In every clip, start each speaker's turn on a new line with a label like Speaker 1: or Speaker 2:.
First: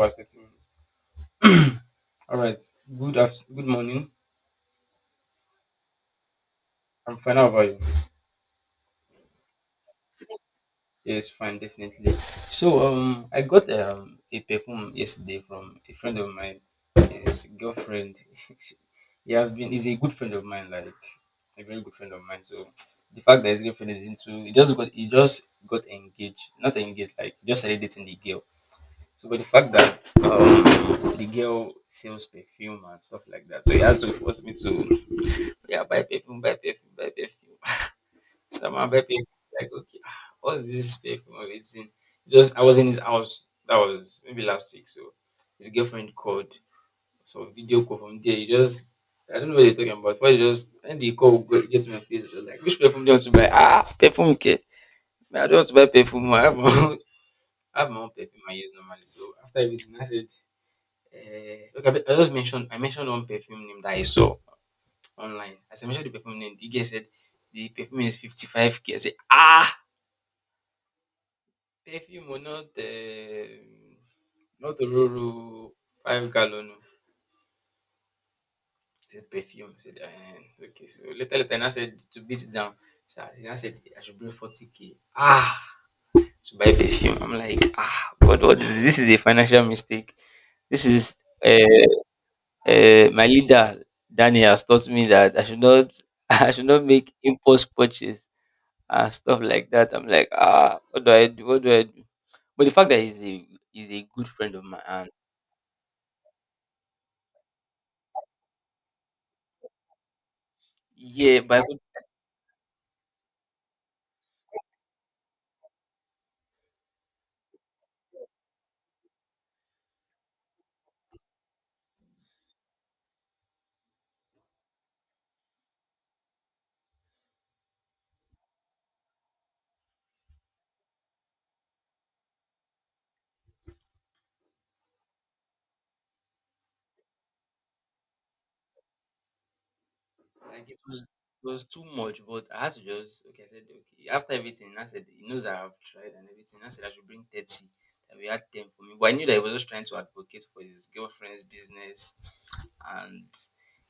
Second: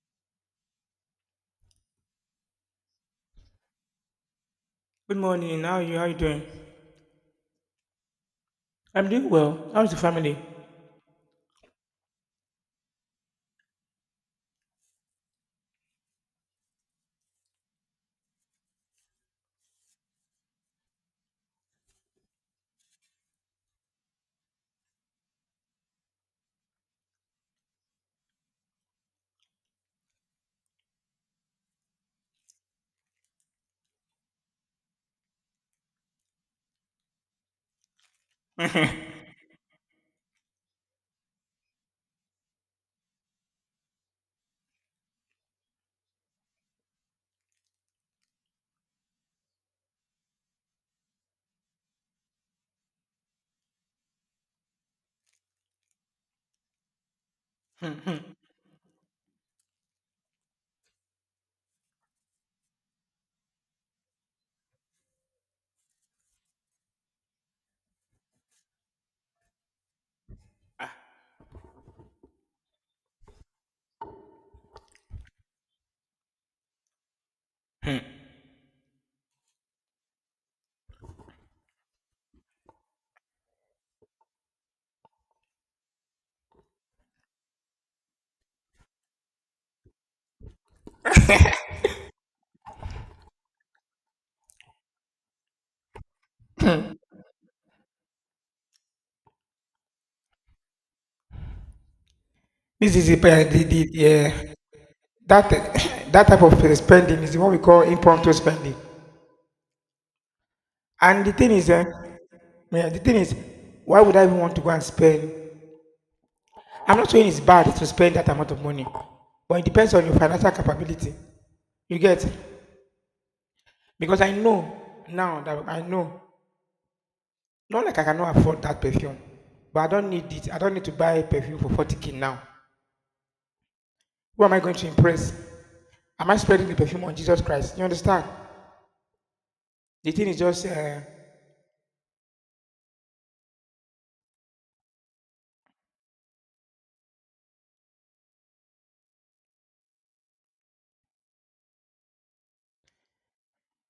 Speaker 1: Hours, 30 minutes. All right. Good morning.
Speaker 2: Good morning. How are you? How are you doing?
Speaker 1: I'm fine. How about you?
Speaker 2: I'm doing well. How's the family?
Speaker 1: Yes, fine, definitely. So I got a perfume yesterday from a friend of mine, his girlfriend. she- he has been he's a good friend of mine, like a very good friend of mine. So the fact that his girlfriend is into he just got engaged. Not engaged, like he just started dating the girl. So but the fact that the girl sells perfume and stuff like that. So he has to force me to, yeah, buy perfume, buy perfume, buy perfume. So my pepper is like, okay, what's this perfume of a thing? It's just I was in his house. That was maybe last week. So his girlfriend called. So video call from there. He just I don't know what they're talking about. But he just and the call get to my face. It was like, which perfume do you want to buy? Perfume care. I don't want to buy perfume. I have my own, I have
Speaker 2: Hmm,
Speaker 1: my own
Speaker 2: hmm.
Speaker 1: perfume I use normally. So after everything, I said, okay, I just mentioned one perfume name that I saw online. As I mentioned the perfume name, the guy said the perfume is 55K. I said,
Speaker 2: Ah,
Speaker 1: Perfume o, not Ororo 5 gallon o. I
Speaker 2: hmm.
Speaker 1: said perfume. I said okay. So later I now said to beat it down. So I now said I should bring 40K k. To buy perfume. I'm like, God, what is this? This is a financial mistake. This is, my leader Danny has taught me that I should not I should not make impulse purchase and stuff like that. I'm like, what do I do? What do I do? But the fact
Speaker 2: this
Speaker 1: that
Speaker 2: is the
Speaker 1: he's a good
Speaker 2: yeah,
Speaker 1: friend of mine and
Speaker 2: That that type of spending is the one we call impromptu spending. And the
Speaker 1: yeah,
Speaker 2: thing
Speaker 1: but I
Speaker 2: is,
Speaker 1: could
Speaker 2: yeah, the thing is, Why would I even want to go and spend? I'm not saying it's bad to spend that amount of money, but it depends on your financial capability. You get? Because I know, not like I cannot afford that perfume, but I don't need it. I don't need to buy perfume for 40k now. Who am I going to impress? Am I spreading the perfume on Jesus Christ? You understand? The thing is just,
Speaker 1: like it was it was too much, but I had to just, okay, I said okay. After everything, I said he knows I have tried and everything. I said I should bring 30. That we had 10 for me. But I knew that he was just trying to advocate for his girlfriend's business and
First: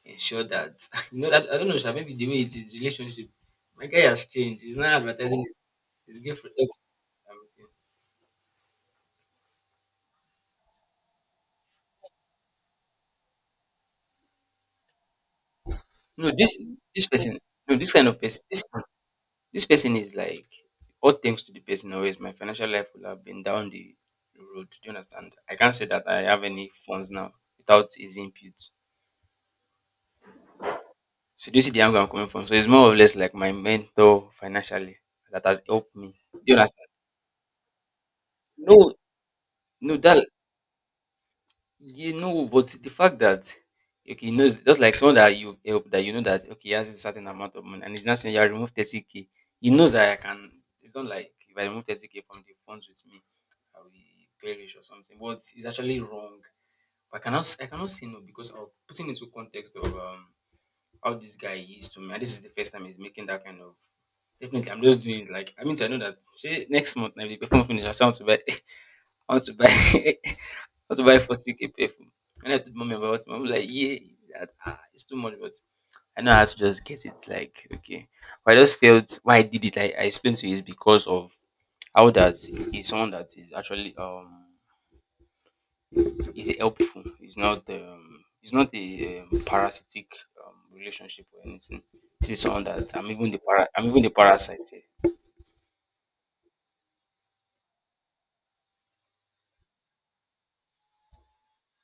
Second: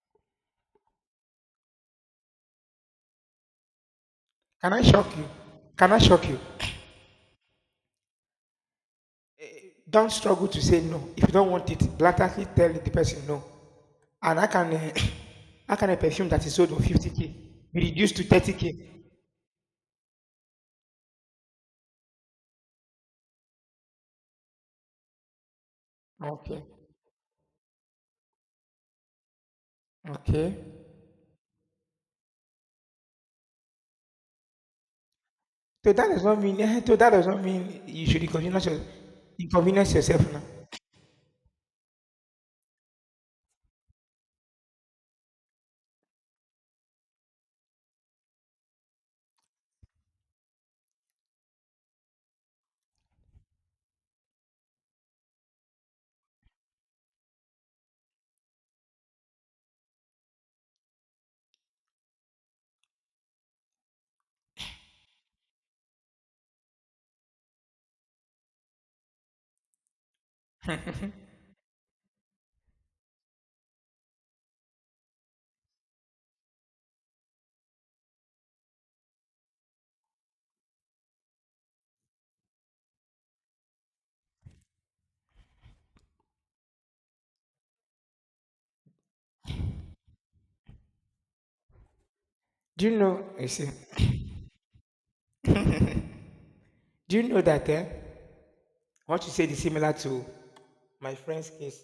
Speaker 1: ensure that you know that I don't know, sha, maybe the way it is relationship. My guy has changed.
Speaker 2: Can
Speaker 1: He's
Speaker 2: I
Speaker 1: not
Speaker 2: shock you?
Speaker 1: advertising his,
Speaker 2: Can I
Speaker 1: his
Speaker 2: shock you?
Speaker 1: girlfriend. Okay, I'm with you.
Speaker 2: Don't struggle to say no. If you don't want it, blatantly tell the person no. And how can a perfume
Speaker 1: No,
Speaker 2: that
Speaker 1: this
Speaker 2: is sold on
Speaker 1: this
Speaker 2: 50k
Speaker 1: person, no,
Speaker 2: be
Speaker 1: this kind
Speaker 2: reduced
Speaker 1: of
Speaker 2: to
Speaker 1: person. this
Speaker 2: 30k?
Speaker 1: This person is like, all thanks to the person, always my financial life would have been down the road. Do you understand? I can't say that I have
Speaker 2: Okay.
Speaker 1: any funds now without his input.
Speaker 2: Okay.
Speaker 1: So, do you see the angle I'm coming from? So, it's more or less like my mentor financially that has
Speaker 2: So
Speaker 1: helped
Speaker 2: that
Speaker 1: me.
Speaker 2: does not
Speaker 1: Do you
Speaker 2: mean,
Speaker 1: understand?
Speaker 2: you should
Speaker 1: No,
Speaker 2: inconvenience
Speaker 1: no,
Speaker 2: yourself
Speaker 1: that
Speaker 2: now.
Speaker 1: you know, but the fact that, okay, just like someone that you help that you know, that okay, he has a certain amount of money and he's not saying you remove 30K k. He knows that I can. It's not like if I remove 30K k from the funds with me, I will perish or something. But it's actually wrong. But I cannot say no because I'm putting into context of how this guy is to me. And this is the first time he's making that kind of. Definitely, I'm just doing it, like, I mean, I know that, say, next month I will perform finish. I want to buy. I want to buy. I had to buy 40K perfume. And I told Mom about it. Mom was like, yeah, that, it's too much, but I know how to just get it. Like, okay. But I just felt why I did it. I explained to you is because of how that is someone that is actually is helpful. It's not a parasitic relationship or anything. This is someone
Speaker 2: Do
Speaker 1: that
Speaker 2: you know, I see,
Speaker 1: I'm even the parasite here.
Speaker 2: do you know that what you said is similar to my friend's case?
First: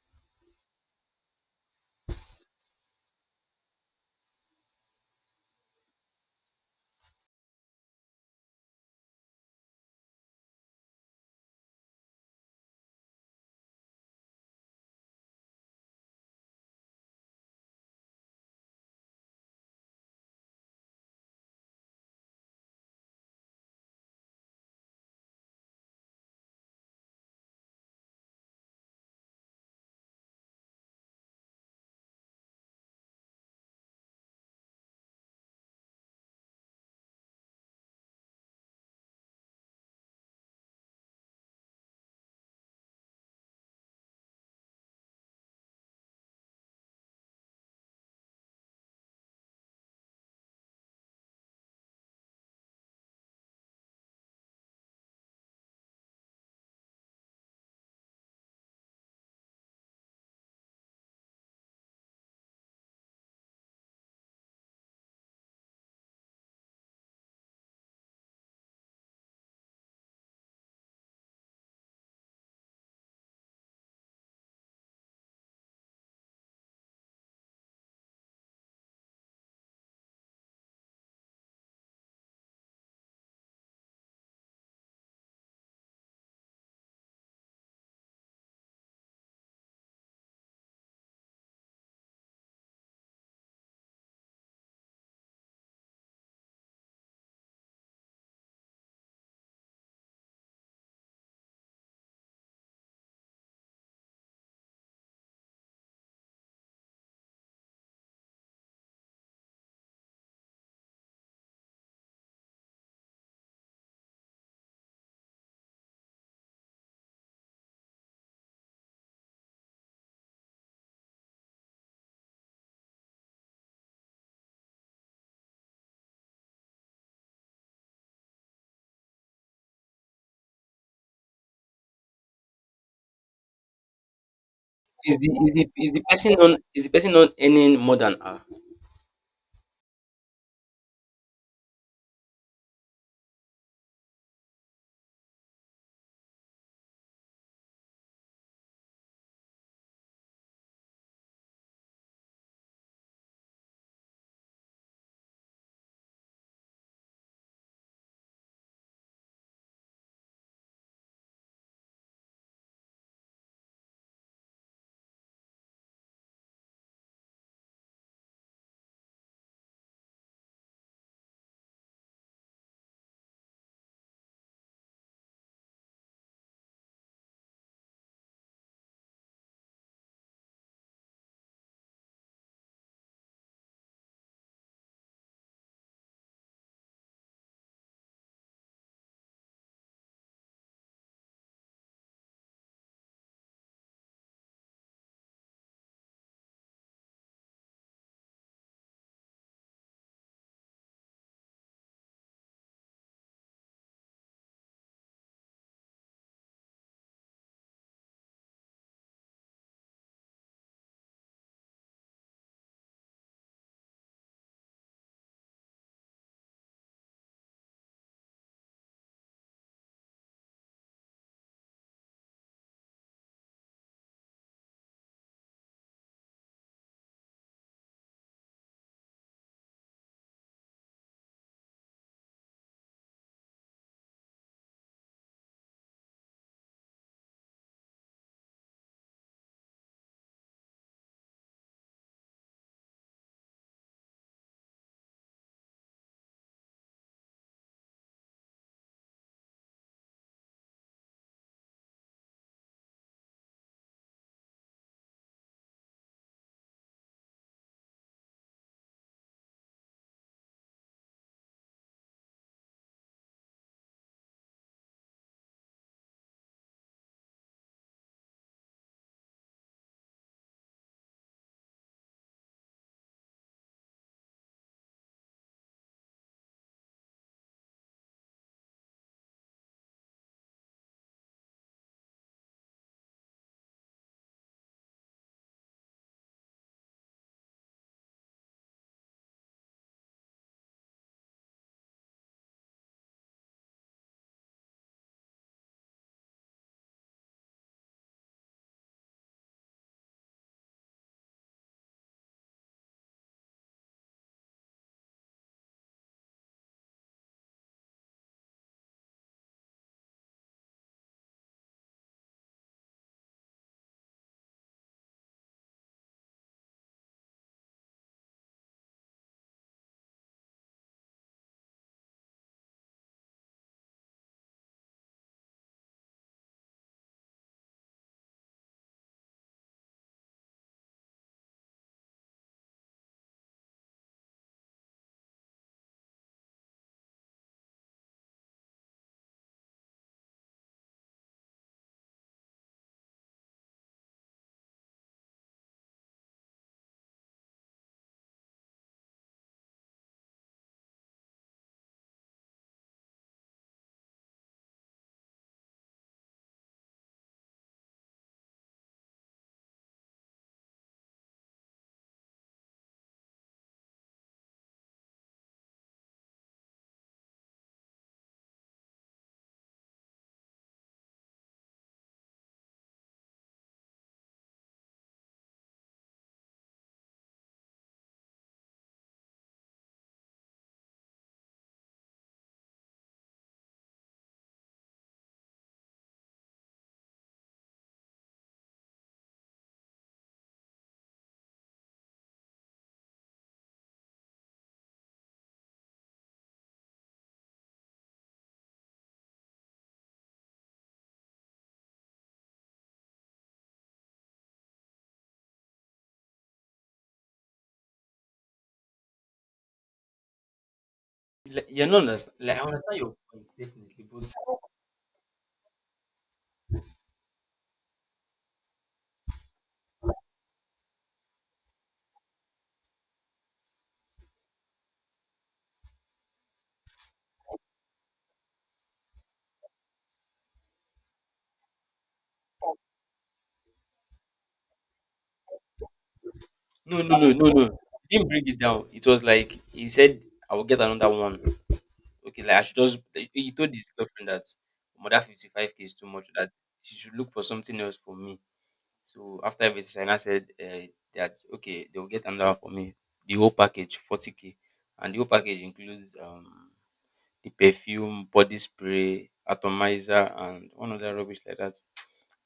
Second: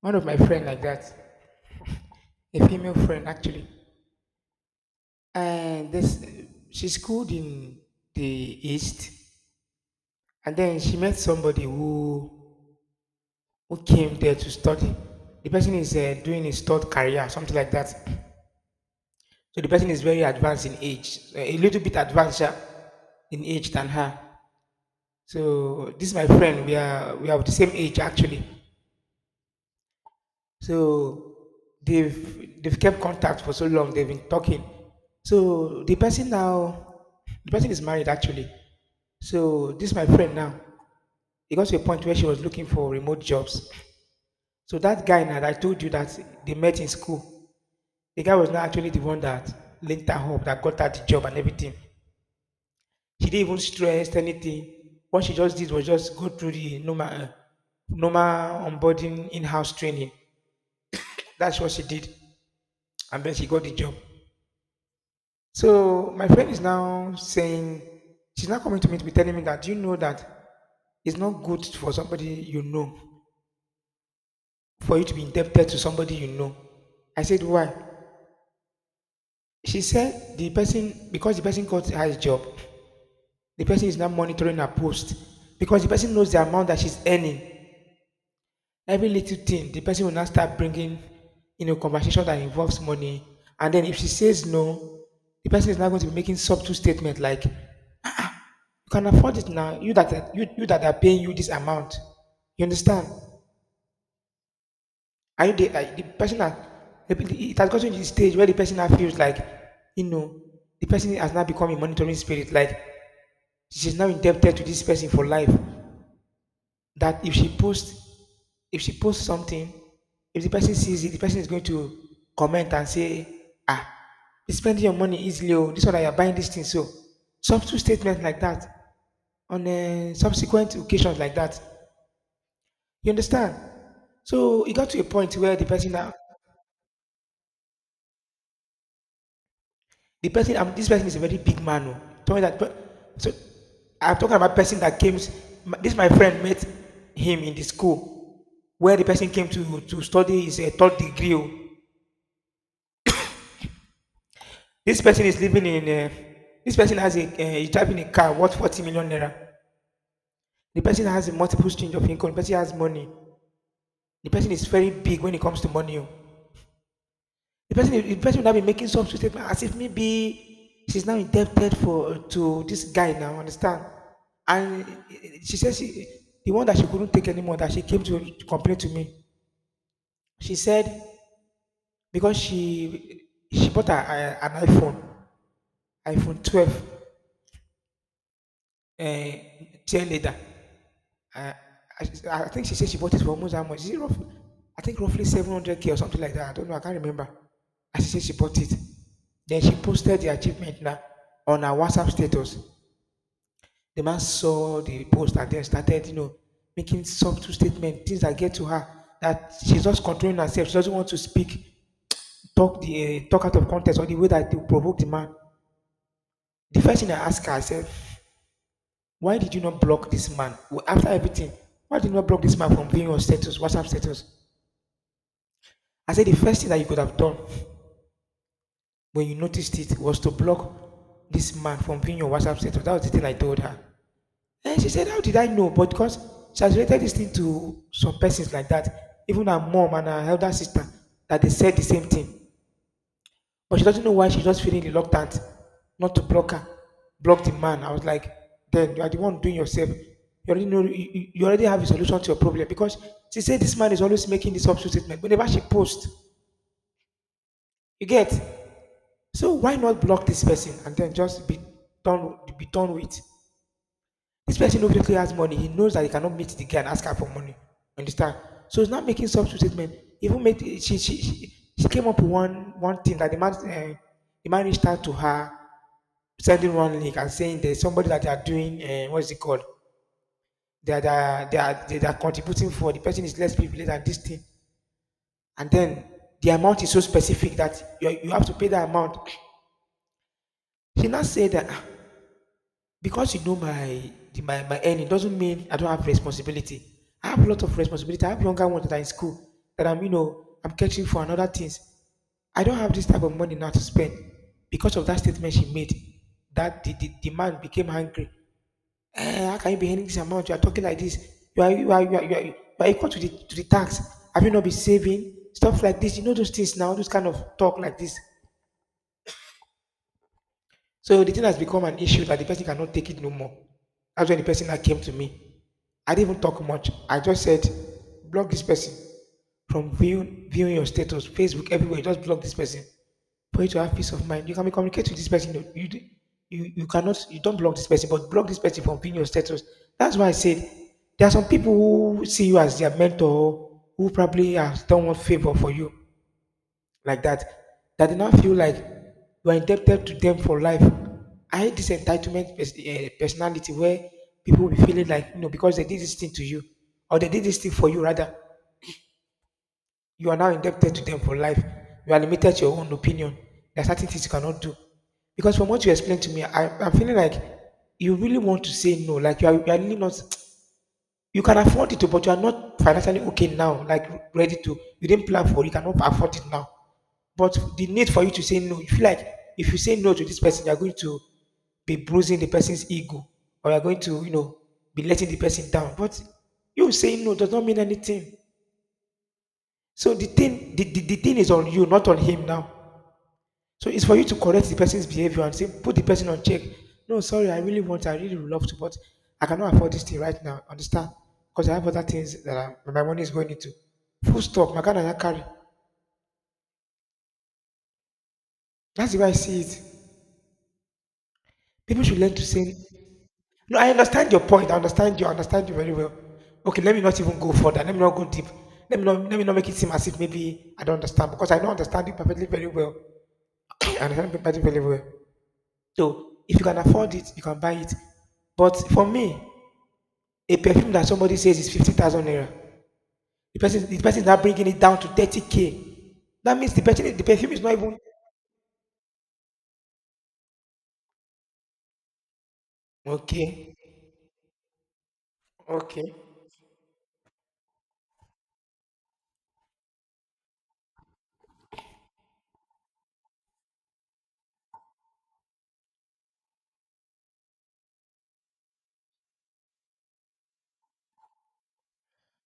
Speaker 2: One of my friend like that, a female friend actually. And this, she schooled in the east, and then she met somebody who came there to study. The person is doing his third career, something like that. So the person is very advanced in age, a little bit advanced, yeah, in age than her. So this is my friend. We are of the same age actually. So they've kept contact for so long. They've been talking. So the person now, the person is married actually. So this my friend now. It got to a point where she was looking for remote jobs. So that guy now that I told you that they met in school, the guy was not actually the one that linked her up, that got her the job and everything. She didn't even stress anything. What she just did was just go through the normal onboarding in-house training. That's what she did, and then she got the job. So my friend is now saying she's now coming to me to be telling me that, "Do you know that it's not good for somebody you know, for you to be indebted to somebody you know." I said, why? She said the person, because the person got her job, the person is now monitoring her post because the person knows the amount that she's earning. Every little thing, the person will now start bringing in a conversation that involves money, and then if she says no, the person is now going to be making subtle statement like, you can afford it now. You that are paying you this amount. You understand? Are you the person that it has gotten to the stage where the person now feels like, you know, the person has now become a monitoring spirit. Like she's now indebted to this person for life. That if she posts something, if the person sees it, the person is going to comment and say, ah, you're spending your money easily. Oh, this one that you're buying this thing. So, some two statements like that on subsequent occasions like that. You understand? So it got to a
Speaker 1: Is the
Speaker 2: point
Speaker 1: is
Speaker 2: where the
Speaker 1: the
Speaker 2: person
Speaker 1: is the
Speaker 2: now,
Speaker 1: person on is the person not earning more than her?
Speaker 2: the person, this person is a very big man. Oh, told me that, so I'm talking about person that came. This my friend met him in the school where the person came to study his third degree. Oh, this person is living in. Uh, this person has a he's driving a car worth 40 million naira. The person has a multiple stream of income. The person has money. The person is very big when it comes to money. Oh, the person will now be making some statement as if maybe she's now indebted for to this guy now, understand? And she says she, the one that she couldn't take anymore, that she came to complain to me. She said because she bought a, an iPhone, iPhone 12, uh, 10 later. Uh, I, I think she said she bought it for almost how much? Is it roughly? I think roughly 700k or something like that. I don't know. I can't remember. And she said she bought it. Then she posted the achievement now on her WhatsApp status. The man saw the post and then started, you know, making subtle statements, things that get to her that she's just controlling herself. She doesn't want to speak, talk the talk out of context or the way that they provoke the man. The first thing I asked her, I said, why did you not block this man? Well, after everything, why did you not block this man from being on status, WhatsApp status? I said the first thing that you could have done when you noticed it was to block this man from viewing your WhatsApp status. That was the thing I told her. And she said, how did I know? But because she has related this thing to some persons like that, even her mom and her elder sister, that they said the same thing. But she doesn't know why she's just feeling reluctant not to block her, block the man. I was like, then you are the one doing yourself. You already know you already have a solution to your problem because she said this man is always making this option statement whenever she posts. You get? So why not block this person and then just be done with? This person obviously has money. He knows that he cannot meet the guy and ask her for money. Understand? So he's not making substitute statement. Even made she came up with one thing that the man reached out to her, sending one link and saying there's somebody that they are doing what is it called? They are contributing for the person is less privileged than this thing. And then the amount is so specific that you have to pay that amount. She now said that, "Ah, because you know my the- my earning doesn't mean I don't have responsibility. I have a lot of responsibility. I have younger ones that are in school that I'm you know I'm catching for and other things. I don't have this type of money now to spend because of that statement she made." That The, the man became angry. Eh, how can you be earning this amount? You are talking like this. You are equal to the tax. Have you not been saving stuff like this? You know those things now. Those kind of talk like this. So the thing has become an issue that the person cannot take it no more. That's when the person that came to me. I didn't even talk much. I just said, block this person from viewing your status, Facebook, everywhere. Just block this person for you to have peace of mind. You can be communicate with this person. You cannot, you don't block this person, but block this person from viewing your status. That's why I said there are some people who see you as their mentor, who probably has done one favor for you like that that they now feel like you are indebted to them for life. I hate this entitlement personality where people will be feeling like, you know, because they did this thing to you or they did this thing for you rather, you are now indebted to them for life. You are limited to your own opinion. There are certain things you cannot do because from what you explained to me, I'm feeling like you really want to say no. Like you are really not. You can afford it, but you are not financially okay now, like ready to. You didn't plan for it, you cannot afford it now. But the need for you to say no, you feel like if you say no to this person, you're going to be bruising the person's ego or you're going to, you know, be letting the person down. But you saying no does not mean anything. So the thing is on you, not on him now. So it's for you to correct the person's behavior and say, put the person on check. No, sorry, I really want, I really would love to, but I cannot afford this thing right now. Understand? Because I have other things that are, my money is going into. Full stop. My kind of carry. That's the way I see it.
Speaker 1: Like, you're not
Speaker 2: People should
Speaker 1: understand.
Speaker 2: learn to
Speaker 1: Like I
Speaker 2: say,
Speaker 1: understand your point,
Speaker 2: no, I
Speaker 1: definitely, but
Speaker 2: understand your point. I understand you. I understand you very well. Okay, let me not even go further. Let me not go deep. Let me not make it seem as if maybe I don't understand because I don't understand it perfectly very well. I understand it perfectly very well. So if you can afford it, you can buy it. But for me, a perfume that somebody says is 50,000 naira. The person is now bringing it down to 30K. That means the
Speaker 1: no,
Speaker 2: perfume,
Speaker 1: no,
Speaker 2: the
Speaker 1: no, no,
Speaker 2: perfume is
Speaker 1: no.
Speaker 2: not even
Speaker 1: He didn't bring it down. It was like he said, "I will get another one." Okay, like I should just. He told
Speaker 2: okay.
Speaker 1: his girlfriend that, "Omo, that 55K k is too
Speaker 2: Okay.
Speaker 1: much. That she should look for something else for me." So after everything, China said, that okay, they will get another one for me. The whole package 40K k, and the whole package includes the perfume, body spray, atomizer, and one other rubbish like that.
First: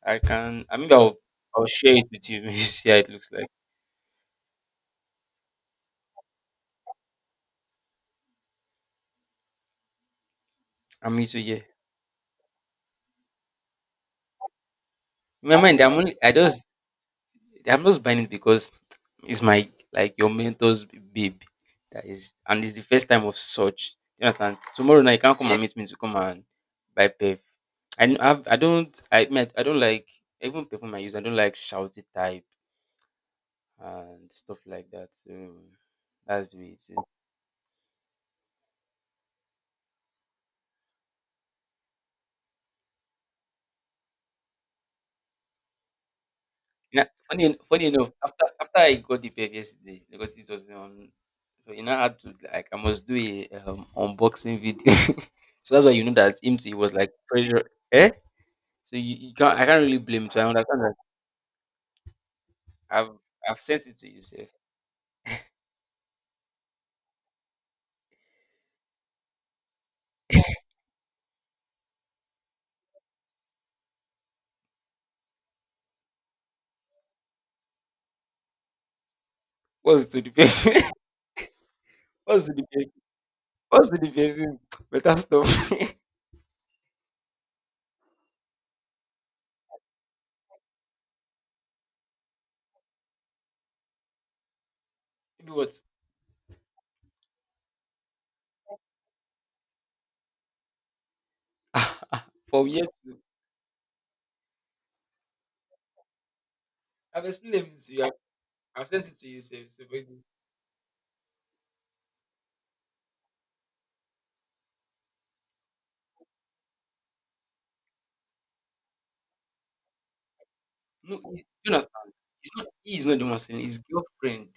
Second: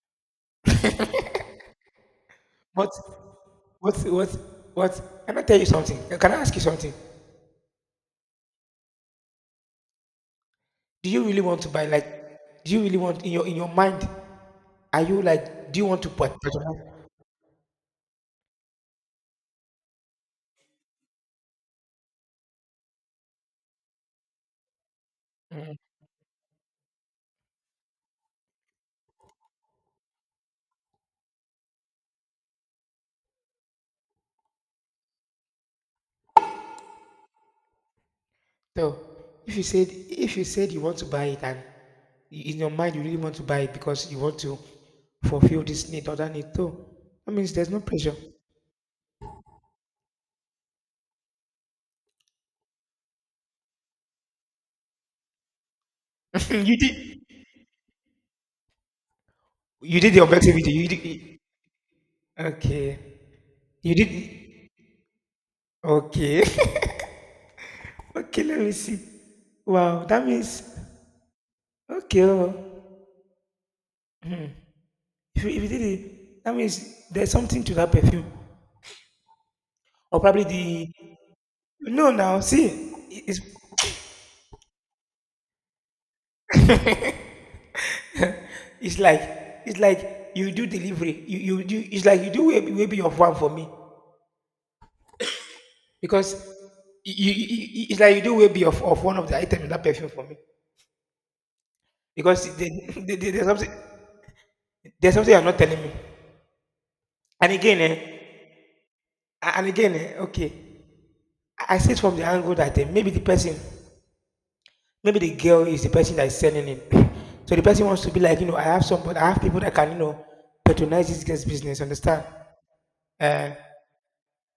Speaker 1: I can. I mean, I'll share it with you. You see
Speaker 2: What,
Speaker 1: how it looks like.
Speaker 2: what, what, what? Can I tell you something? Can I ask you something? Do
Speaker 1: I
Speaker 2: you
Speaker 1: mean, so
Speaker 2: really want
Speaker 1: yeah.
Speaker 2: to buy, like, do you really want in your mind, are you
Speaker 1: In my
Speaker 2: like, do
Speaker 1: mind,
Speaker 2: you
Speaker 1: I'm
Speaker 2: want to
Speaker 1: only
Speaker 2: buy?
Speaker 1: I just I'm just buying it because it's my, like, your mentor's babe. That is, and it's the first time of such. You understand? Tomorrow night you can't come and meet me to come and buy perf. I mean, I don't like even perfume I use, I don't like shouty type and stuff like that. So that's the way it is.
Speaker 2: So if you said you want to buy it and in your mind you really want to buy it because you want to fulfill this need or that need, so
Speaker 1: Yeah,
Speaker 2: that means there's no
Speaker 1: funny enough,
Speaker 2: pressure.
Speaker 1: after I got the belt yesterday because it was on, so you know I had to, like, I must do a unboxing video. So that's why you know that him too, he
Speaker 2: you
Speaker 1: was
Speaker 2: did
Speaker 1: like pressure, eh? So you can't I can't really
Speaker 2: you did
Speaker 1: blame
Speaker 2: your
Speaker 1: him, so I
Speaker 2: better.
Speaker 1: understand
Speaker 2: You
Speaker 1: that.
Speaker 2: did you- okay.
Speaker 1: I've I've sent
Speaker 2: You
Speaker 1: it to
Speaker 2: did,
Speaker 1: you sef.
Speaker 2: okay. Okay, let me see. Wow, that means okay. Oh. If you did it, that means there's something to that perfume,
Speaker 1: What's it
Speaker 2: or
Speaker 1: to the
Speaker 2: probably
Speaker 1: perfume?
Speaker 2: the— No. Now
Speaker 1: What's to
Speaker 2: see,
Speaker 1: the perfume?
Speaker 2: it's
Speaker 1: What's to the perfume? Better stuff.
Speaker 2: it's like it's like you do delivery. You do, it's like you do, way be of one for me
Speaker 1: Maybe what?
Speaker 2: because it's like you do way be of, one of the item in that perfume for me because
Speaker 1: From
Speaker 2: the,
Speaker 1: here to
Speaker 2: the, there's something you're not telling me.
Speaker 1: I've
Speaker 2: And
Speaker 1: explained
Speaker 2: again,
Speaker 1: everything to
Speaker 2: eh,
Speaker 1: you. I've sent it to you sef. So but
Speaker 2: okay, I see it from the angle that, eh, maybe the person, maybe the girl is the person that is selling it. So the person wants to be like, you know, I have some, I have people that can, you know, patronize
Speaker 1: no,
Speaker 2: this girl's
Speaker 1: he, you
Speaker 2: business.
Speaker 1: understand?
Speaker 2: Understand?
Speaker 1: It's not, he is not the one
Speaker 2: Uh,
Speaker 1: sending. His girlfriend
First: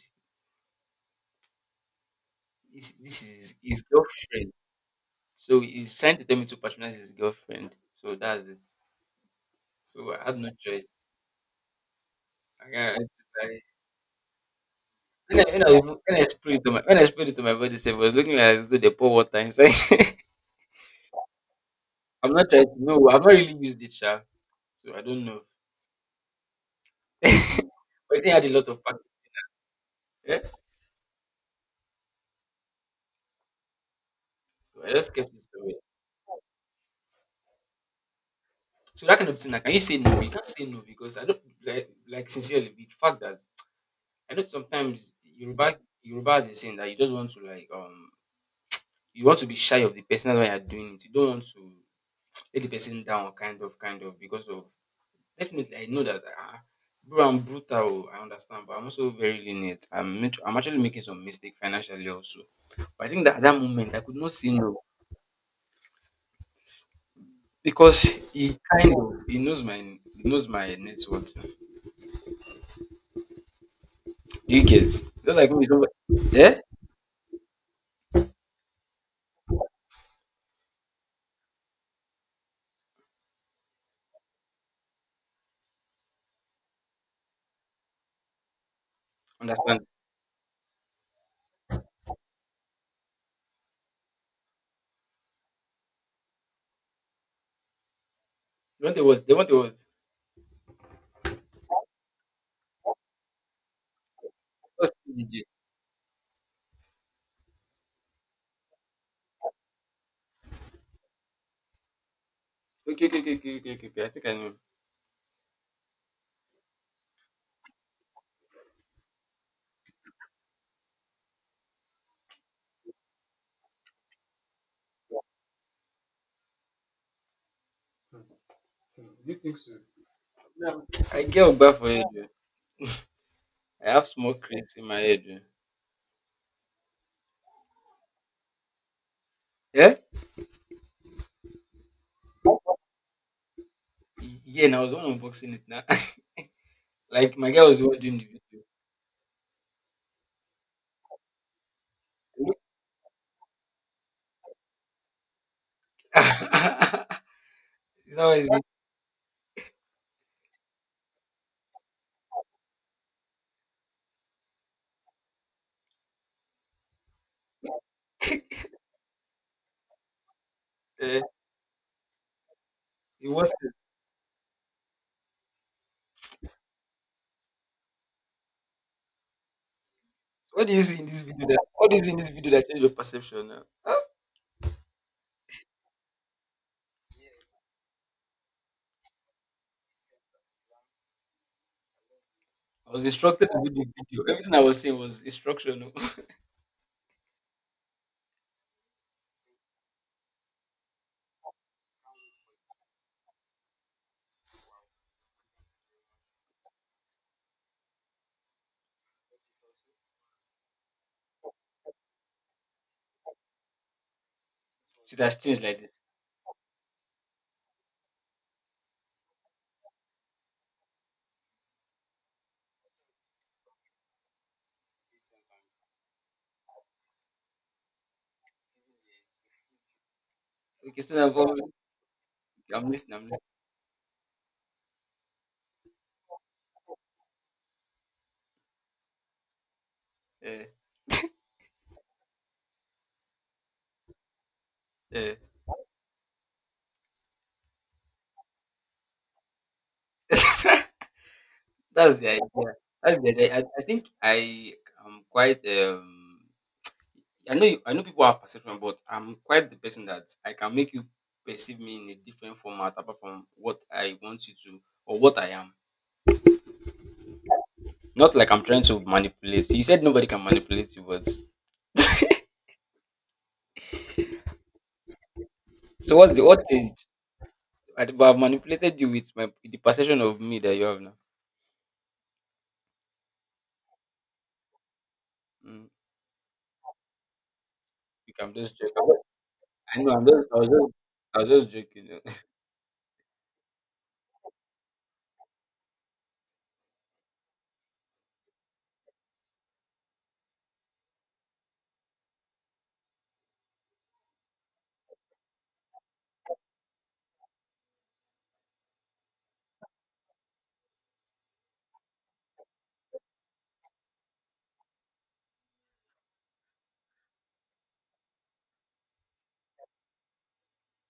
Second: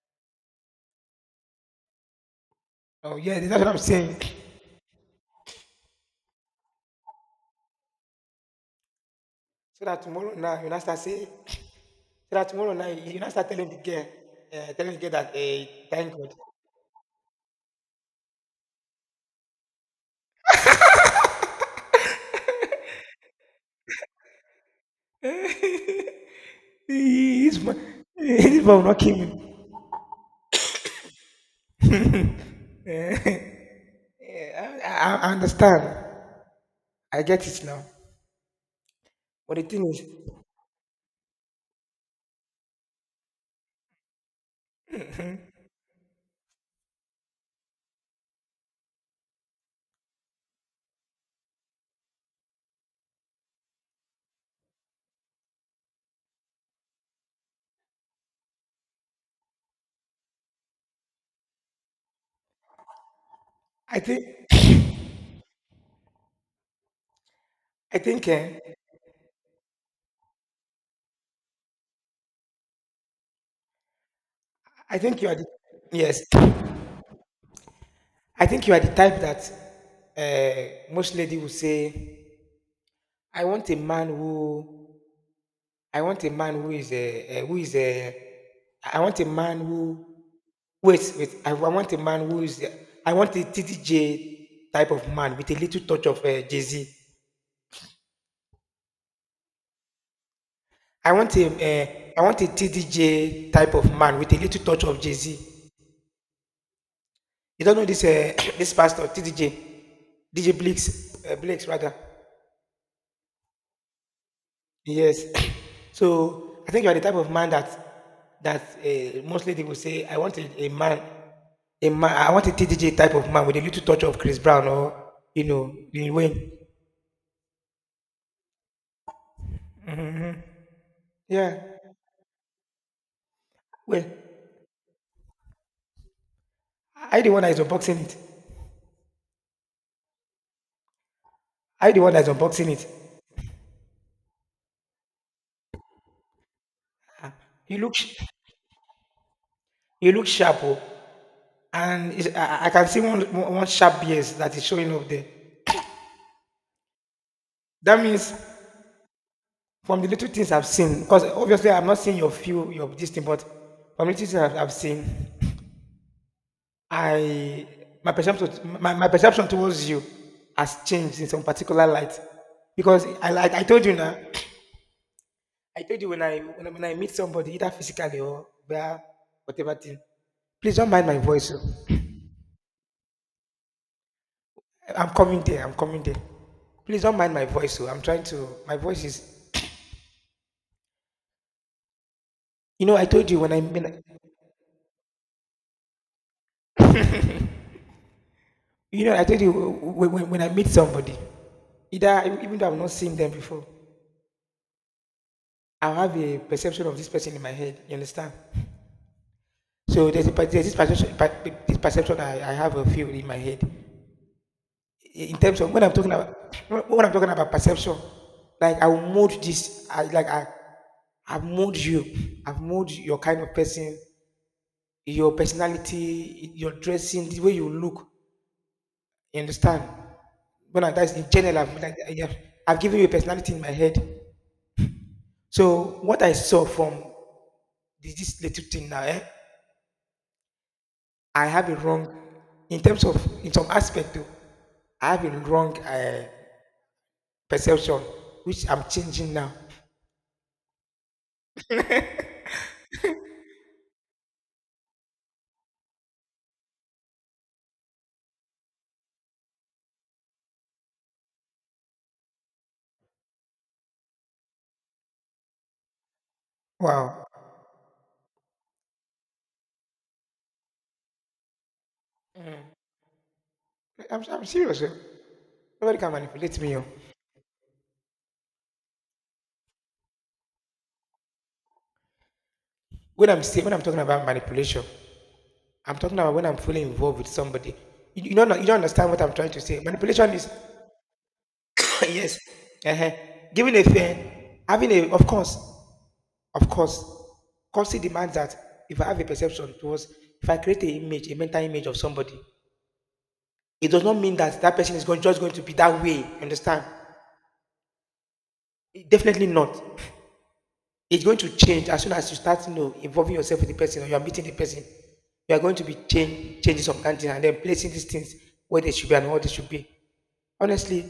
Speaker 1: This
Speaker 2: oh
Speaker 1: this
Speaker 2: yeah,
Speaker 1: is
Speaker 2: that's what I'm
Speaker 1: his
Speaker 2: saying.
Speaker 1: girlfriend. So he's trying to tell me to patronize his girlfriend. So that's it.
Speaker 2: So that
Speaker 1: So I
Speaker 2: tomorrow
Speaker 1: had no
Speaker 2: now you not start
Speaker 1: choice.
Speaker 2: saying, so that
Speaker 1: I
Speaker 2: tomorrow now
Speaker 1: can't.
Speaker 2: you not
Speaker 1: I,
Speaker 2: start
Speaker 1: I,
Speaker 2: telling the girl that, eh, thank
Speaker 1: when I
Speaker 2: God.
Speaker 1: sprayed it to my body, sef, it was looking like as though they pour water inside. I'm not trying to know. I've not really used it, sha. So I don't know.
Speaker 2: this man,
Speaker 1: But he
Speaker 2: this
Speaker 1: had a
Speaker 2: man
Speaker 1: lot
Speaker 2: will
Speaker 1: of pack.
Speaker 2: not kill me.
Speaker 1: Yeah?
Speaker 2: I,
Speaker 1: So I
Speaker 2: I
Speaker 1: just
Speaker 2: I
Speaker 1: kept it away.
Speaker 2: understand. I get it now.
Speaker 1: So that kind of thing,
Speaker 2: But the
Speaker 1: like, can you
Speaker 2: thing
Speaker 1: say
Speaker 2: is,
Speaker 1: no? You can't say no because I don't like sincerely. The fact that I know sometimes Yoruba, is saying that you just want to, like, you want to be shy of the person, that's why you're doing it. You don't want to let the person down, kind of, because of, definitely I know that, bro, I'm brutal, oh, I understand, but I'm also very lenient. I'm actually making some mistake financially also. But I think that at that moment
Speaker 2: I
Speaker 1: I could
Speaker 2: think,
Speaker 1: not say no
Speaker 2: I
Speaker 1: because
Speaker 2: think.
Speaker 1: he
Speaker 2: Eh,
Speaker 1: kind of he knows my net worth. Do you get?
Speaker 2: I think you are
Speaker 1: Not
Speaker 2: the—
Speaker 1: like me, somebody,
Speaker 2: Yes.
Speaker 1: yeah,
Speaker 2: I think you are the type that, most lady will say, "I want a man who, I want a man who is a, I want a man
Speaker 1: understand.
Speaker 2: who— Wait. I, wa- want a man who is, a— I want a TDJ type of man with a little touch of, Jay Z.
Speaker 1: They want the words. They want the words.
Speaker 2: I want a, uh, I want a TDJ type of man with a little touch
Speaker 1: Just
Speaker 2: of Jay Z.
Speaker 1: DJ.
Speaker 2: You don't know this, this pastor TDJ, DJ Blix, Blix rather."
Speaker 1: Okay, okay, okay, okay, okay, okay, okay. I think I know.
Speaker 2: Yes. So I think you are the type of man that, that, most lady will say, I want a man, I want a TDJ type of man with a little touch of Chris Brown or, you know, Lil Wayne.
Speaker 1: Yeah, I get
Speaker 2: Yeah.
Speaker 1: Ogba for you. I
Speaker 2: Well,
Speaker 1: have small cracks in my head. Oh.
Speaker 2: I the one that is unboxing it.
Speaker 1: Eh?
Speaker 2: I the one that is unboxing it.
Speaker 1: Yeah, and I was the one unboxing it now. Like my guy
Speaker 2: You
Speaker 1: was the
Speaker 2: look,
Speaker 1: one doing
Speaker 2: sh-
Speaker 1: the video.
Speaker 2: you look sharp, oh. And it's—
Speaker 1: Look.
Speaker 2: I can see one sharp yes that is showing up there.
Speaker 1: Is
Speaker 2: That
Speaker 1: that
Speaker 2: means
Speaker 1: what is it?
Speaker 2: from the little things I've seen, because obviously I'm not seeing your few, your this thing, but from the little things I've seen, I, my perception, my perception towards you has changed
Speaker 1: Is?
Speaker 2: in some particular light because
Speaker 1: It
Speaker 2: I,
Speaker 1: was
Speaker 2: like I
Speaker 1: it.
Speaker 2: told you now. I told you when I, when I, when I meet somebody either physically or via whatever thing— please don't mind my voice,
Speaker 1: What do
Speaker 2: oh.
Speaker 1: you see in this video that changed your perception now? Huh?
Speaker 2: I'm coming there, please don't mind my voice, oh. I'm trying to, my voice is— you
Speaker 1: I
Speaker 2: know I
Speaker 1: was
Speaker 2: told you
Speaker 1: instructed
Speaker 2: when I,
Speaker 1: to do
Speaker 2: when
Speaker 1: the
Speaker 2: I—
Speaker 1: video. Everything I was saying was instructional.
Speaker 2: you know I told you when I meet somebody, either even though I've not seen them before, I'll have a perception of this person in my head, you understand. So there's, a, per- there's this perception, per- this perception I have a few in my head.
Speaker 1: Should has
Speaker 2: In terms
Speaker 1: changed
Speaker 2: of
Speaker 1: like
Speaker 2: when I'm
Speaker 1: this.
Speaker 2: talking about, when I'm talking about perception, like I will mold this, I like, I, I've molded you, I've molded your kind of person, your personality, your dressing, the way you look. You understand? When I,
Speaker 1: Okay,
Speaker 2: that's
Speaker 1: so
Speaker 2: in
Speaker 1: I'm,
Speaker 2: general,
Speaker 1: I'm
Speaker 2: I've, like, yeah,
Speaker 1: listening,
Speaker 2: I've
Speaker 1: I'm
Speaker 2: given you a
Speaker 1: listening.
Speaker 2: personality in my head. So what I saw from this, this little thing now, eh?
Speaker 1: Uh,
Speaker 2: I have a wrong, in terms of, in some aspect though, I have a
Speaker 1: uh,
Speaker 2: wrong, perception, which I'm changing now.
Speaker 1: that's the idea. That's the idea. I think I am quite I know people have perception, but I'm quite the person that I can make you perceive me in a different format apart from what I want you to or what I am.
Speaker 2: Wow.
Speaker 1: Not like I'm trying to manipulate. You said nobody can manipulate you, but
Speaker 2: I'm serious, oh. Nobody can
Speaker 1: So what's the
Speaker 2: manipulate me, oh.
Speaker 1: I've manipulated you with my with the perception of me that you have now.
Speaker 2: When I'm saying, when I'm talking about manipulation,
Speaker 1: Mm,
Speaker 2: I'm talking about when I'm fully involved with somebody. You,
Speaker 1: you
Speaker 2: you don't
Speaker 1: can
Speaker 2: know— you don't
Speaker 1: just joke.
Speaker 2: understand what I'm trying to say.
Speaker 1: I know. I'm
Speaker 2: Manipulation
Speaker 1: just.
Speaker 2: is—
Speaker 1: I was just. I was just joking.
Speaker 2: yes, uh-huh. Giving a thing, having a— of course, course it demands that if I have a perception towards, if I create an image, a mental image of somebody, it does not mean that that person is going, just going to be that way. You understand? It— definitely not. It's going to change as soon as you start, you know, involving yourself with the person or you are meeting the person. You are going to be change, changing some kind of thing and then placing these things where they should be and what they should be. Honestly,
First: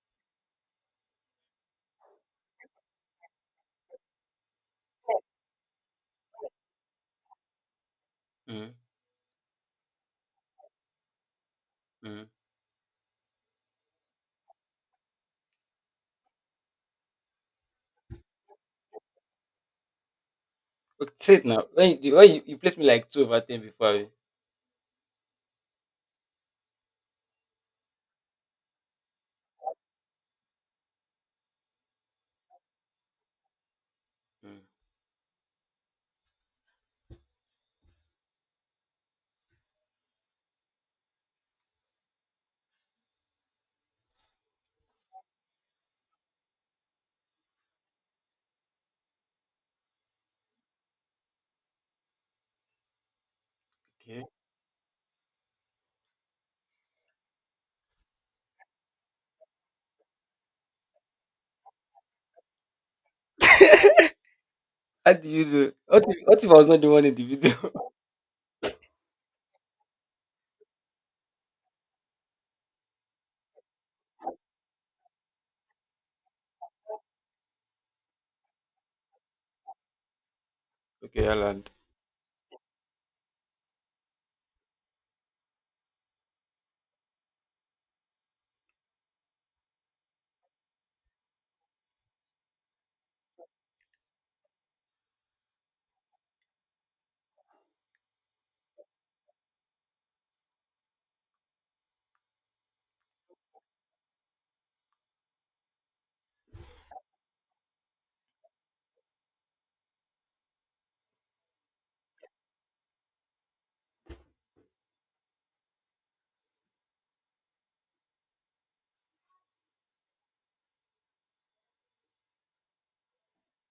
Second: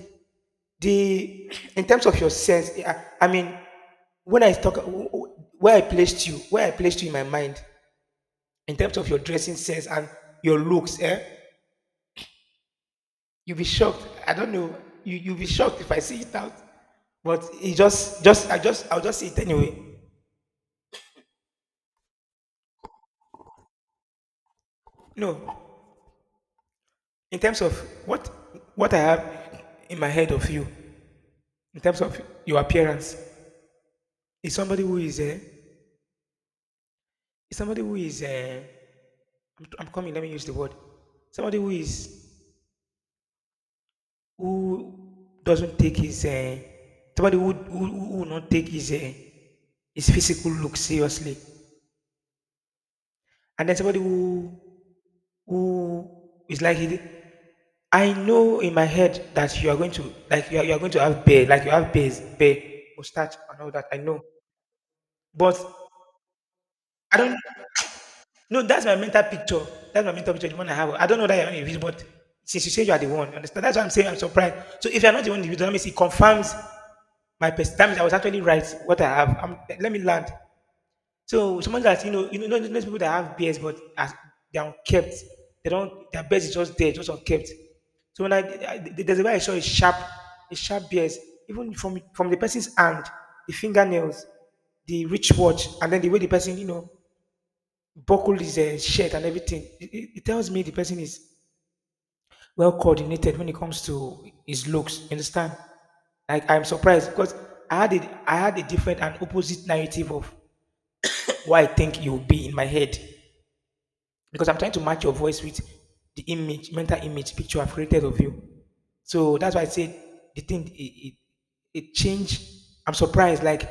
Speaker 2: the— in terms of your sense, I mean, when I talk, where I placed you, where I placed you in my mind,
Speaker 1: You know. Mm,
Speaker 2: in terms of your dressing sense and your looks, eh?
Speaker 1: mm.
Speaker 2: You'll be shocked. I don't know. You, you'll be shocked if I say it out. But it just I just I'll just say it anyway.
Speaker 1: Okay, say it now. When you, you placed me like two over ten before. Abi?
Speaker 2: No. In terms of what what I have in my head of you, in terms of your appearance, is
Speaker 1: Mm,
Speaker 2: somebody who is, is somebody who is, I'm coming, let me use the word. Somebody who is— who doesn't take his, somebody who will not take his, his physical look seriously. And then somebody
Speaker 1: okay.
Speaker 2: who is like it, I know in my head that you are going to, like you are going to have bear, like you have bears, bear, mustache and all that. I know.
Speaker 1: How do you
Speaker 2: But
Speaker 1: do? What if I was not the one in
Speaker 2: I
Speaker 1: the
Speaker 2: don't—
Speaker 1: video?
Speaker 2: no, that's my mental picture. That's my mental picture, the one I have. I don't know that you're not individual, but since you say you are the one, you understand? That's why I'm saying I'm surprised. So if you're not the one individual, that means it confirms my perspective. That means I was actually right what I have. I let me land.
Speaker 1: Okay.
Speaker 2: So
Speaker 1: Hello.
Speaker 2: someone that you know, those people that have beards but as they are kept, they don't— their beards is just there, just unkept. So when I, there's a way I saw a sharp beards, even from the person's hand, the fingernails, the wristwatch, watch, and then the way the person, you know, buckled his, shirt and everything. It tells me the person is well coordinated when it comes to his looks. You understand? Like I'm surprised because I had it, I had a different and opposite narrative of what I think you will be in my head, because I'm trying to match your voice with the image, mental image picture I've created of you. So that's why I said the thing, it changed. I'm surprised. Like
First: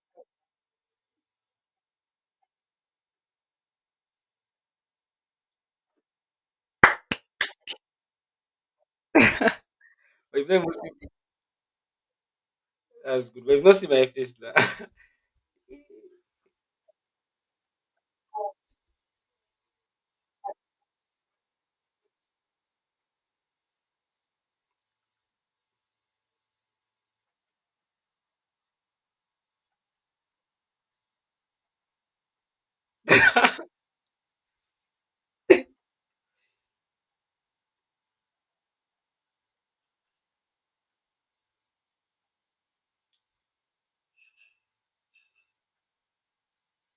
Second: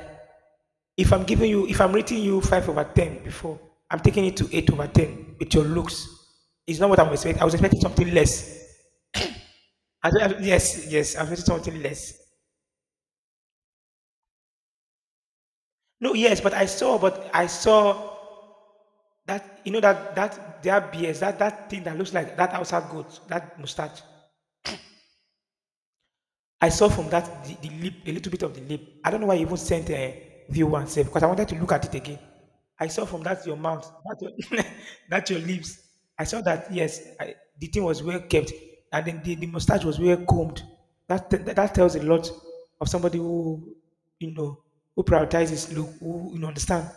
Speaker 2: if I'm giving you, if I'm rating you 5 over 10 before, I'm taking it to 8 over 10 with your looks. It's not what I'm expecting. I was expecting something less. I, don't— I—
Speaker 1: But you've not even
Speaker 2: yes,
Speaker 1: seen.
Speaker 2: yes, I was expecting something less.
Speaker 1: That's good. But you've not seen my face now.
Speaker 2: No, yes, but I saw that, you know, that that their beards, that that thing that looks like that outside goat, that mustache. I saw from that the lip, a little bit of the lip. I don't know why you even sent, view one save because I wanted to look at it again. I saw from that your mouth, that your, that your lips. I saw that yes, I, the thing was well kept, and then the mustache was well combed. That, t- that that tells a lot of somebody who, you know, who prioritizes look, who, you know, understand.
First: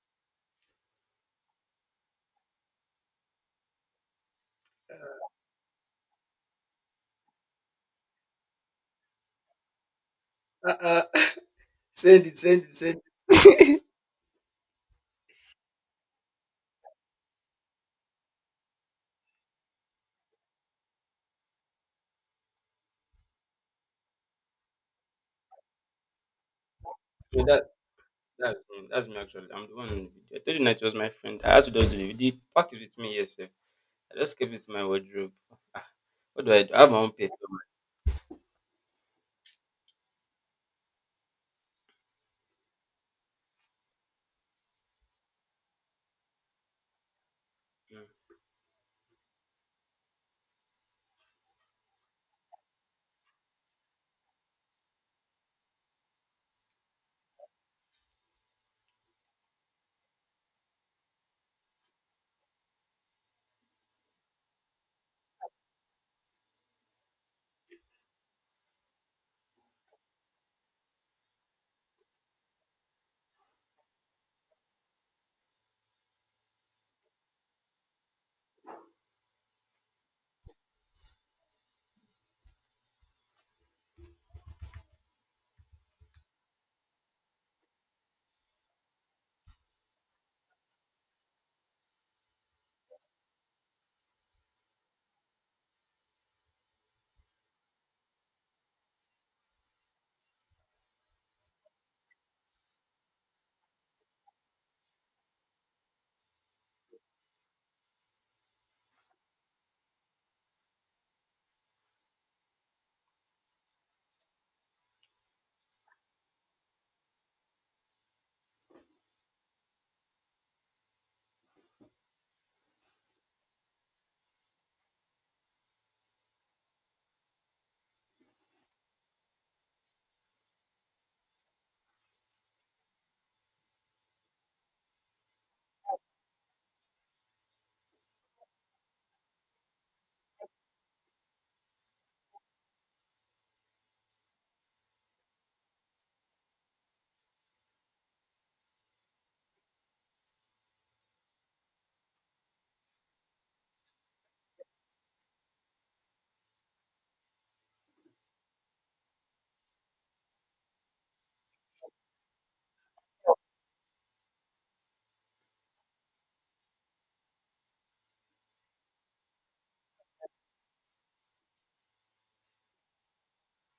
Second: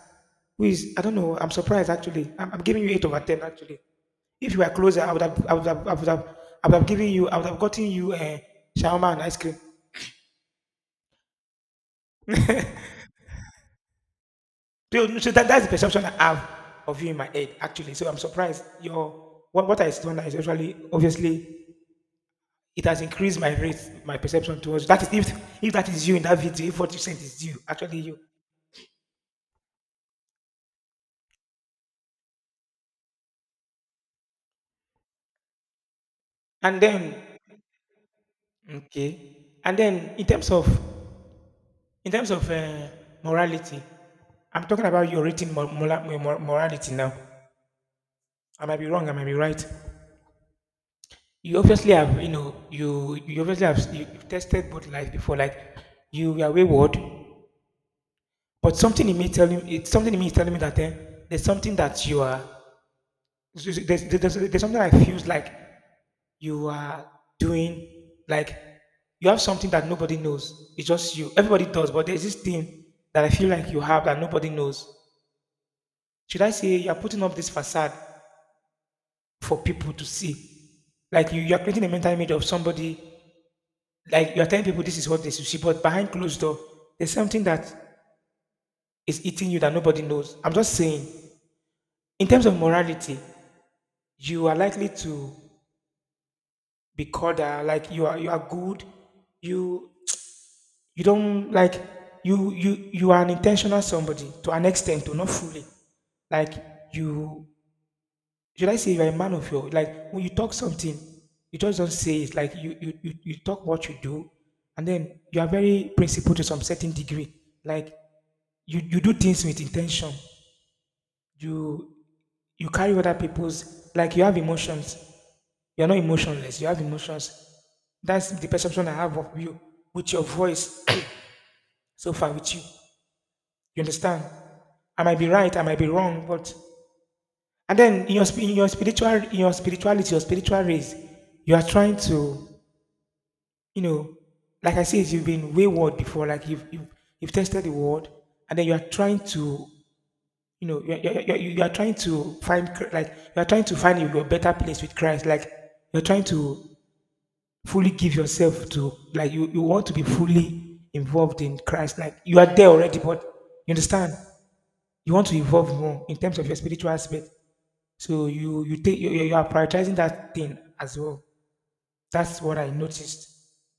Speaker 2: Who is— I don't know. I'm surprised actually. I'm giving you eight over ten actually. If you were closer, I would have, I would have, I would have, I would have given you, I would have gotten you a shawarma and ice cream.
Speaker 1: uh-uh. Send it, send it, send it.
Speaker 2: That's the perception I have of you in my head, actually. So I'm surprised. What I saw is actually obviously it has increased my rate, my perception towards that is if that is you in that video, if what you sent is
Speaker 1: No,
Speaker 2: you,
Speaker 1: that
Speaker 2: actually you.
Speaker 1: that's me. That's me, actually. I'm the one in the video. I told you that it was my friend. I had to just do the video. The fact is with me, yes, sir. I just kept it in my wardrobe. Ah, What do?
Speaker 2: And
Speaker 1: I have my own
Speaker 2: then
Speaker 1: paper.
Speaker 2: okay, and then in terms of morality, I'm talking about your written mor- mora- mor- morality now. I might be wrong, I might be right. You obviously have, you know, you obviously have you, you've tested both lives before, like you were wayward, but something in me telling, it's something in me is telling me that there's something that you are, there's something that feels like you are doing, like you have something that nobody knows, it's just you, everybody does, but there's this thing that I feel like you have that nobody knows. Should I say you're putting up this facade for people to see? Like you're creating a mental image of somebody. Like you're telling people this is what they should see, but behind closed door, there's something that is eating you that nobody knows. I'm just saying, in terms of morality, you are likely to be called like you are good. You you don't like, you are an intentional somebody to an extent, to not fully. Like you, should I say you're a man of your, like when you talk something, you just don't say it. Like you talk what you do, and then you are very principled to some certain degree. Like you do things with intention. You you carry other people's, like you have emotions. You're not emotionless. You have emotions. That's the perception I have of you with your voice so far with you. You understand? I might be right, I might be wrong, but and then in your sp- in your spiritual in your spirituality, your spiritual race, you are trying to, you know, like I said, you've been wayward before, like you've tested the world, and then you are trying to, you know, you are trying to like you are trying to find your better place with Christ, like you're trying to fully give yourself to, like you want to be fully involved in Christ, like you are there already, but you understand, you want to evolve more in terms of your spiritual aspect. So you take you, you you are prioritizing that thing as well. That's what I noticed.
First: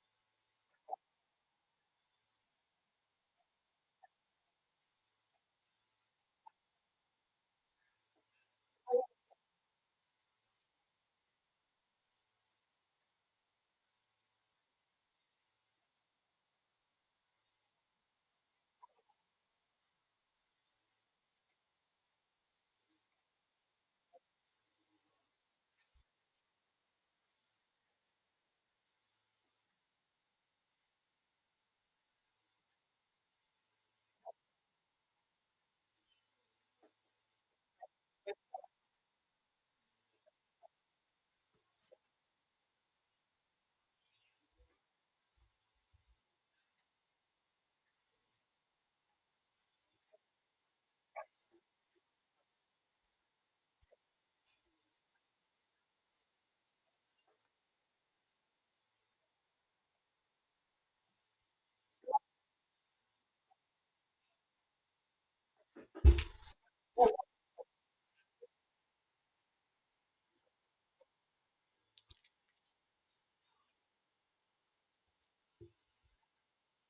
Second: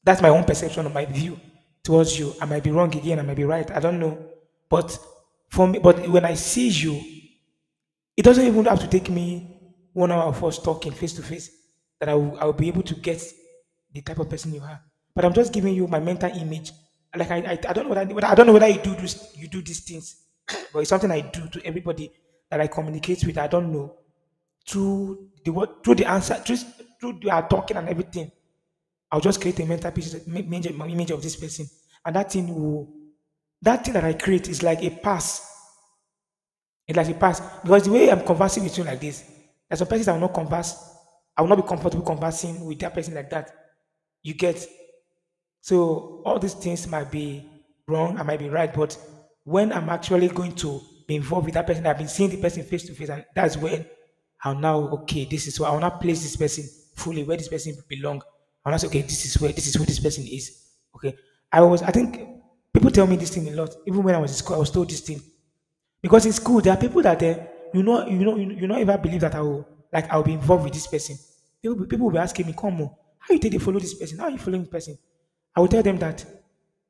Speaker 2: That's my own perception of my view towards you. I might be wrong again. I might be right. I don't know. But for me, but when I see you, it doesn't even have to take me 1 hour of us talking face to face that I will be able to get the type of person you are. But I'm just giving you my mental image. Like I don't know whether, whether I don't know whether you do this, you do these things, but it's something I do to everybody that I communicate with. I don't know, through the word, through the answer, through their talking and everything, I'll just create a mental picture, image, image of this person, and that thing that I create is like a pass. It's like a pass because the way I'm conversing with you like this, there's some persons I will not converse. I will not be comfortable conversing with that person like that. You get. So all these things might be wrong, I might be right, but when I'm actually going to be involved with that person, I've been seeing the person face to face, and that's when I'll now okay, this is where I'll not place this person fully where this person belong. I'll not say, okay, this is who this person is. Okay. I think people tell me this thing a lot. Even when I was in school, I was told this thing. Because in school, there are people that you know, ever believe that I will, like I'll be involved with this person. People will be asking me, "Come on, how you take to follow this person? How you following this person?" I will tell them that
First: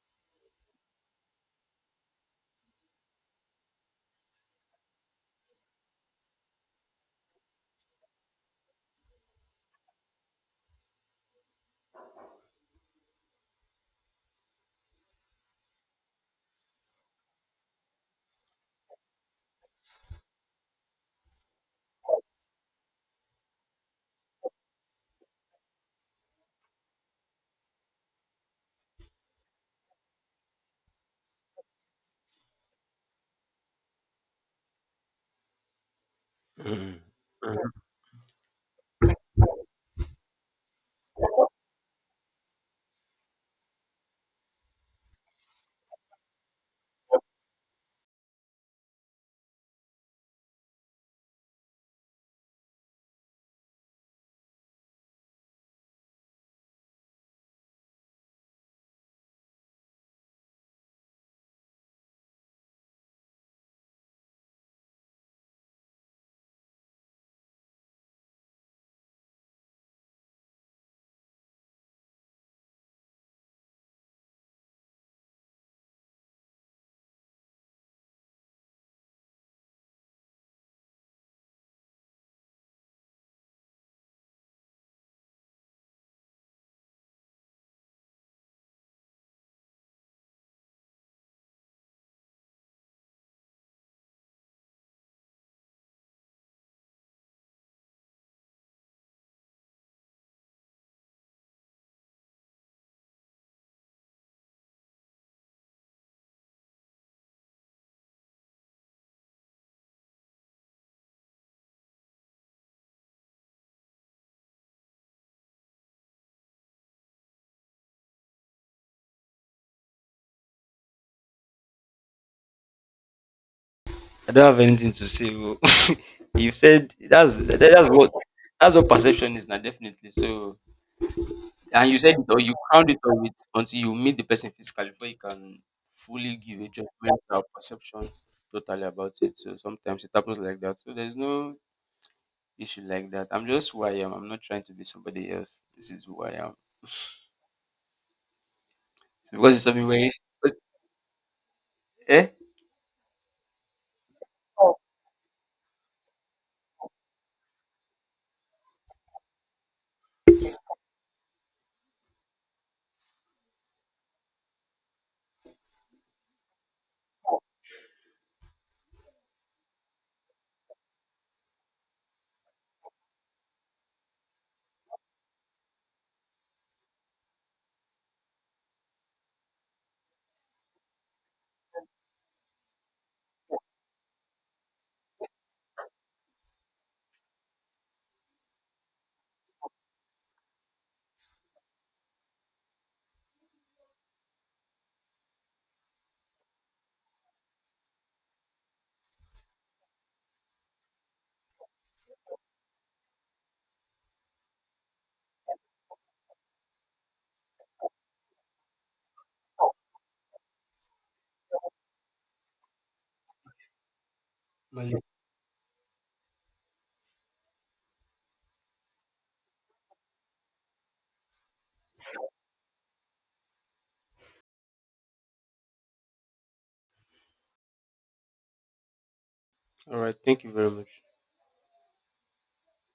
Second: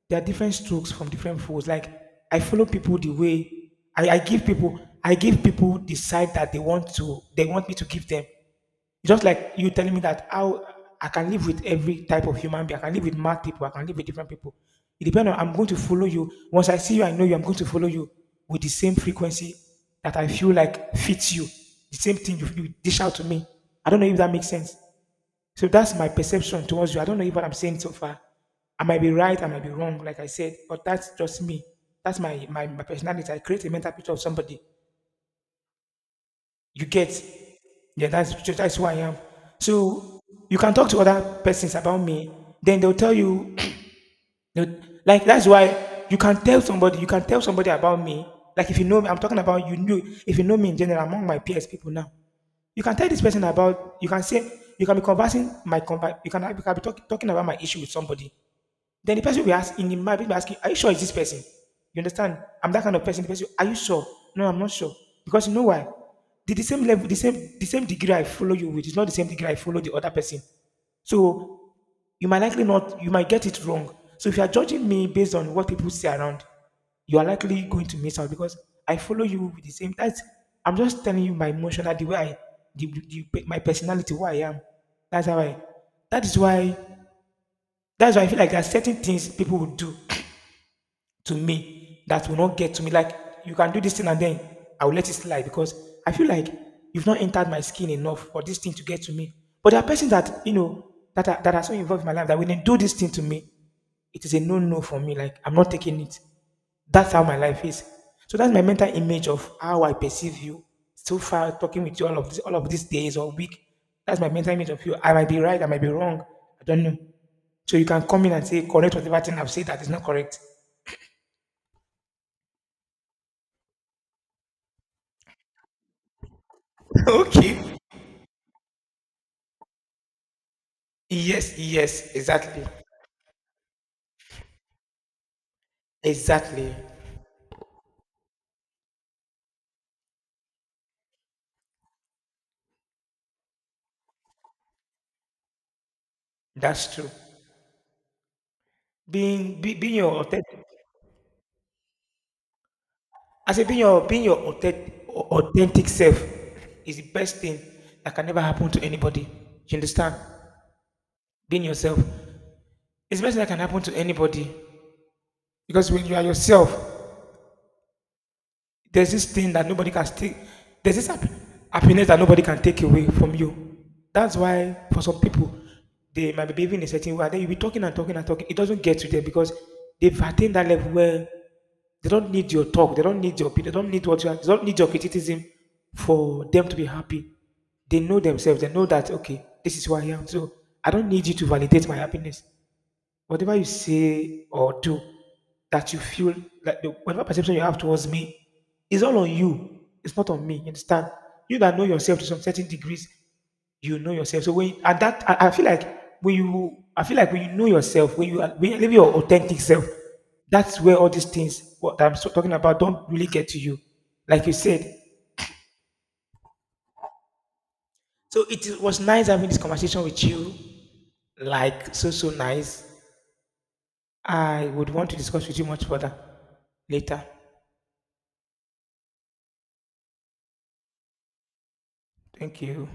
Speaker 2: there are different strokes from different folks. Like I follow people the way I give people the side that they want me to give them. Just like you telling me that how I can live with every type of human being. I can live with mad people. I can live with different people. It depends on, I'm going to follow you. Once I see you, I know you, I'm going to follow you with the same frequency that I feel like fits you. The same thing you dish out to me. I don't know if that makes sense. So that's my perception towards you. I don't know if what I'm saying so far. I might be right, I might be wrong, like I said, but that's just me. That's my personality. I create a mental picture of somebody, you
Speaker 1: Mm.
Speaker 2: get,
Speaker 1: Mm.
Speaker 2: yeah, that's who I am. So you can talk to other persons about me. Then they'll tell you, they'll, like that's why you can tell somebody. You can tell somebody about me. Like if you know me, I'm talking about you knew. If you know me in general, among my peers, people now, you can tell this person about. You can say you can be you can, you can be talking about my issue with somebody. Then the person will ask, in the marriage will ask you, are you sure it's this person? You understand? I'm that kind of person. The person, are you sure? No, I'm not sure. Because you know why? The same level, the same degree I follow you with is not the same degree I follow the other person. So you might get it wrong. So if you are judging me based on what people see around, you are likely going to miss out because I follow you with the same. That's, I'm just telling you my emotional, the way I, the- my personality, who I am. That's how I. That is why. That's why I feel like there are certain things people would do to me that will not get to me. Like you can do this thing and then I will let it slide because I feel like you've not entered my skin enough for this thing to get to me. But there are persons that you know that are so involved in my life that when they do this thing to me, it is a no no for me. Like I'm not taking it. That's how my life is. So that's my mental image of how I perceive you. So far, talking with you all of this, all of these days or week, that's my mental image of you. I might be right, I might be wrong. I don't know. So you can come in and say correct whatever thing I've said that is not correct.
Speaker 1: I don't have anything to say. Oh. You've said that's
Speaker 2: Okay.
Speaker 1: that- that's what that's what perception is now, definitely. So
Speaker 2: Yes,
Speaker 1: and you
Speaker 2: yes,
Speaker 1: said it, or you
Speaker 2: exactly.
Speaker 1: crowned it up with, until you meet the person physically before you can fully give a
Speaker 2: Exactly.
Speaker 1: judgment or perception totally about it. So sometimes it happens like that. So there's no issue like that. I'm just who I am. I'm not trying to be somebody else. This is who I am.
Speaker 2: That's true.
Speaker 1: So because it's something
Speaker 2: Being
Speaker 1: very,
Speaker 2: your authentic,
Speaker 1: eh?
Speaker 2: I say being your authentic self is the best thing that can ever happen to anybody. You understand? Being yourself is the best thing that can happen to anybody. Because when you are yourself, there's this thing that nobody can take. There's this happiness that nobody can take away from you. That's why for some people, they might be behaving in a certain way. And then you'll be talking and talking and talking. It doesn't get to them because they've attained that level where they don't need your talk. They don't need your opinion. They don't need what you are. They don't need your criticism for them to be happy. They know themselves. They know that okay, this is who I am. So I don't need you to validate my happiness, whatever you say or do that you feel like the, whatever perception you have towards me is all on you. It's not on me. You understand? You that know yourself to some certain degrees, you know yourself. So when and that I feel like when you I feel like when you know yourself, when you are- when you live your authentic self, that's where all these things what talking about don't really get to you. Like you said. So it is- was nice having this conversation with you. Like so nice. I would want to discuss with you much further later.
Speaker 1: All right, thank you very much.
Speaker 2: Thank you.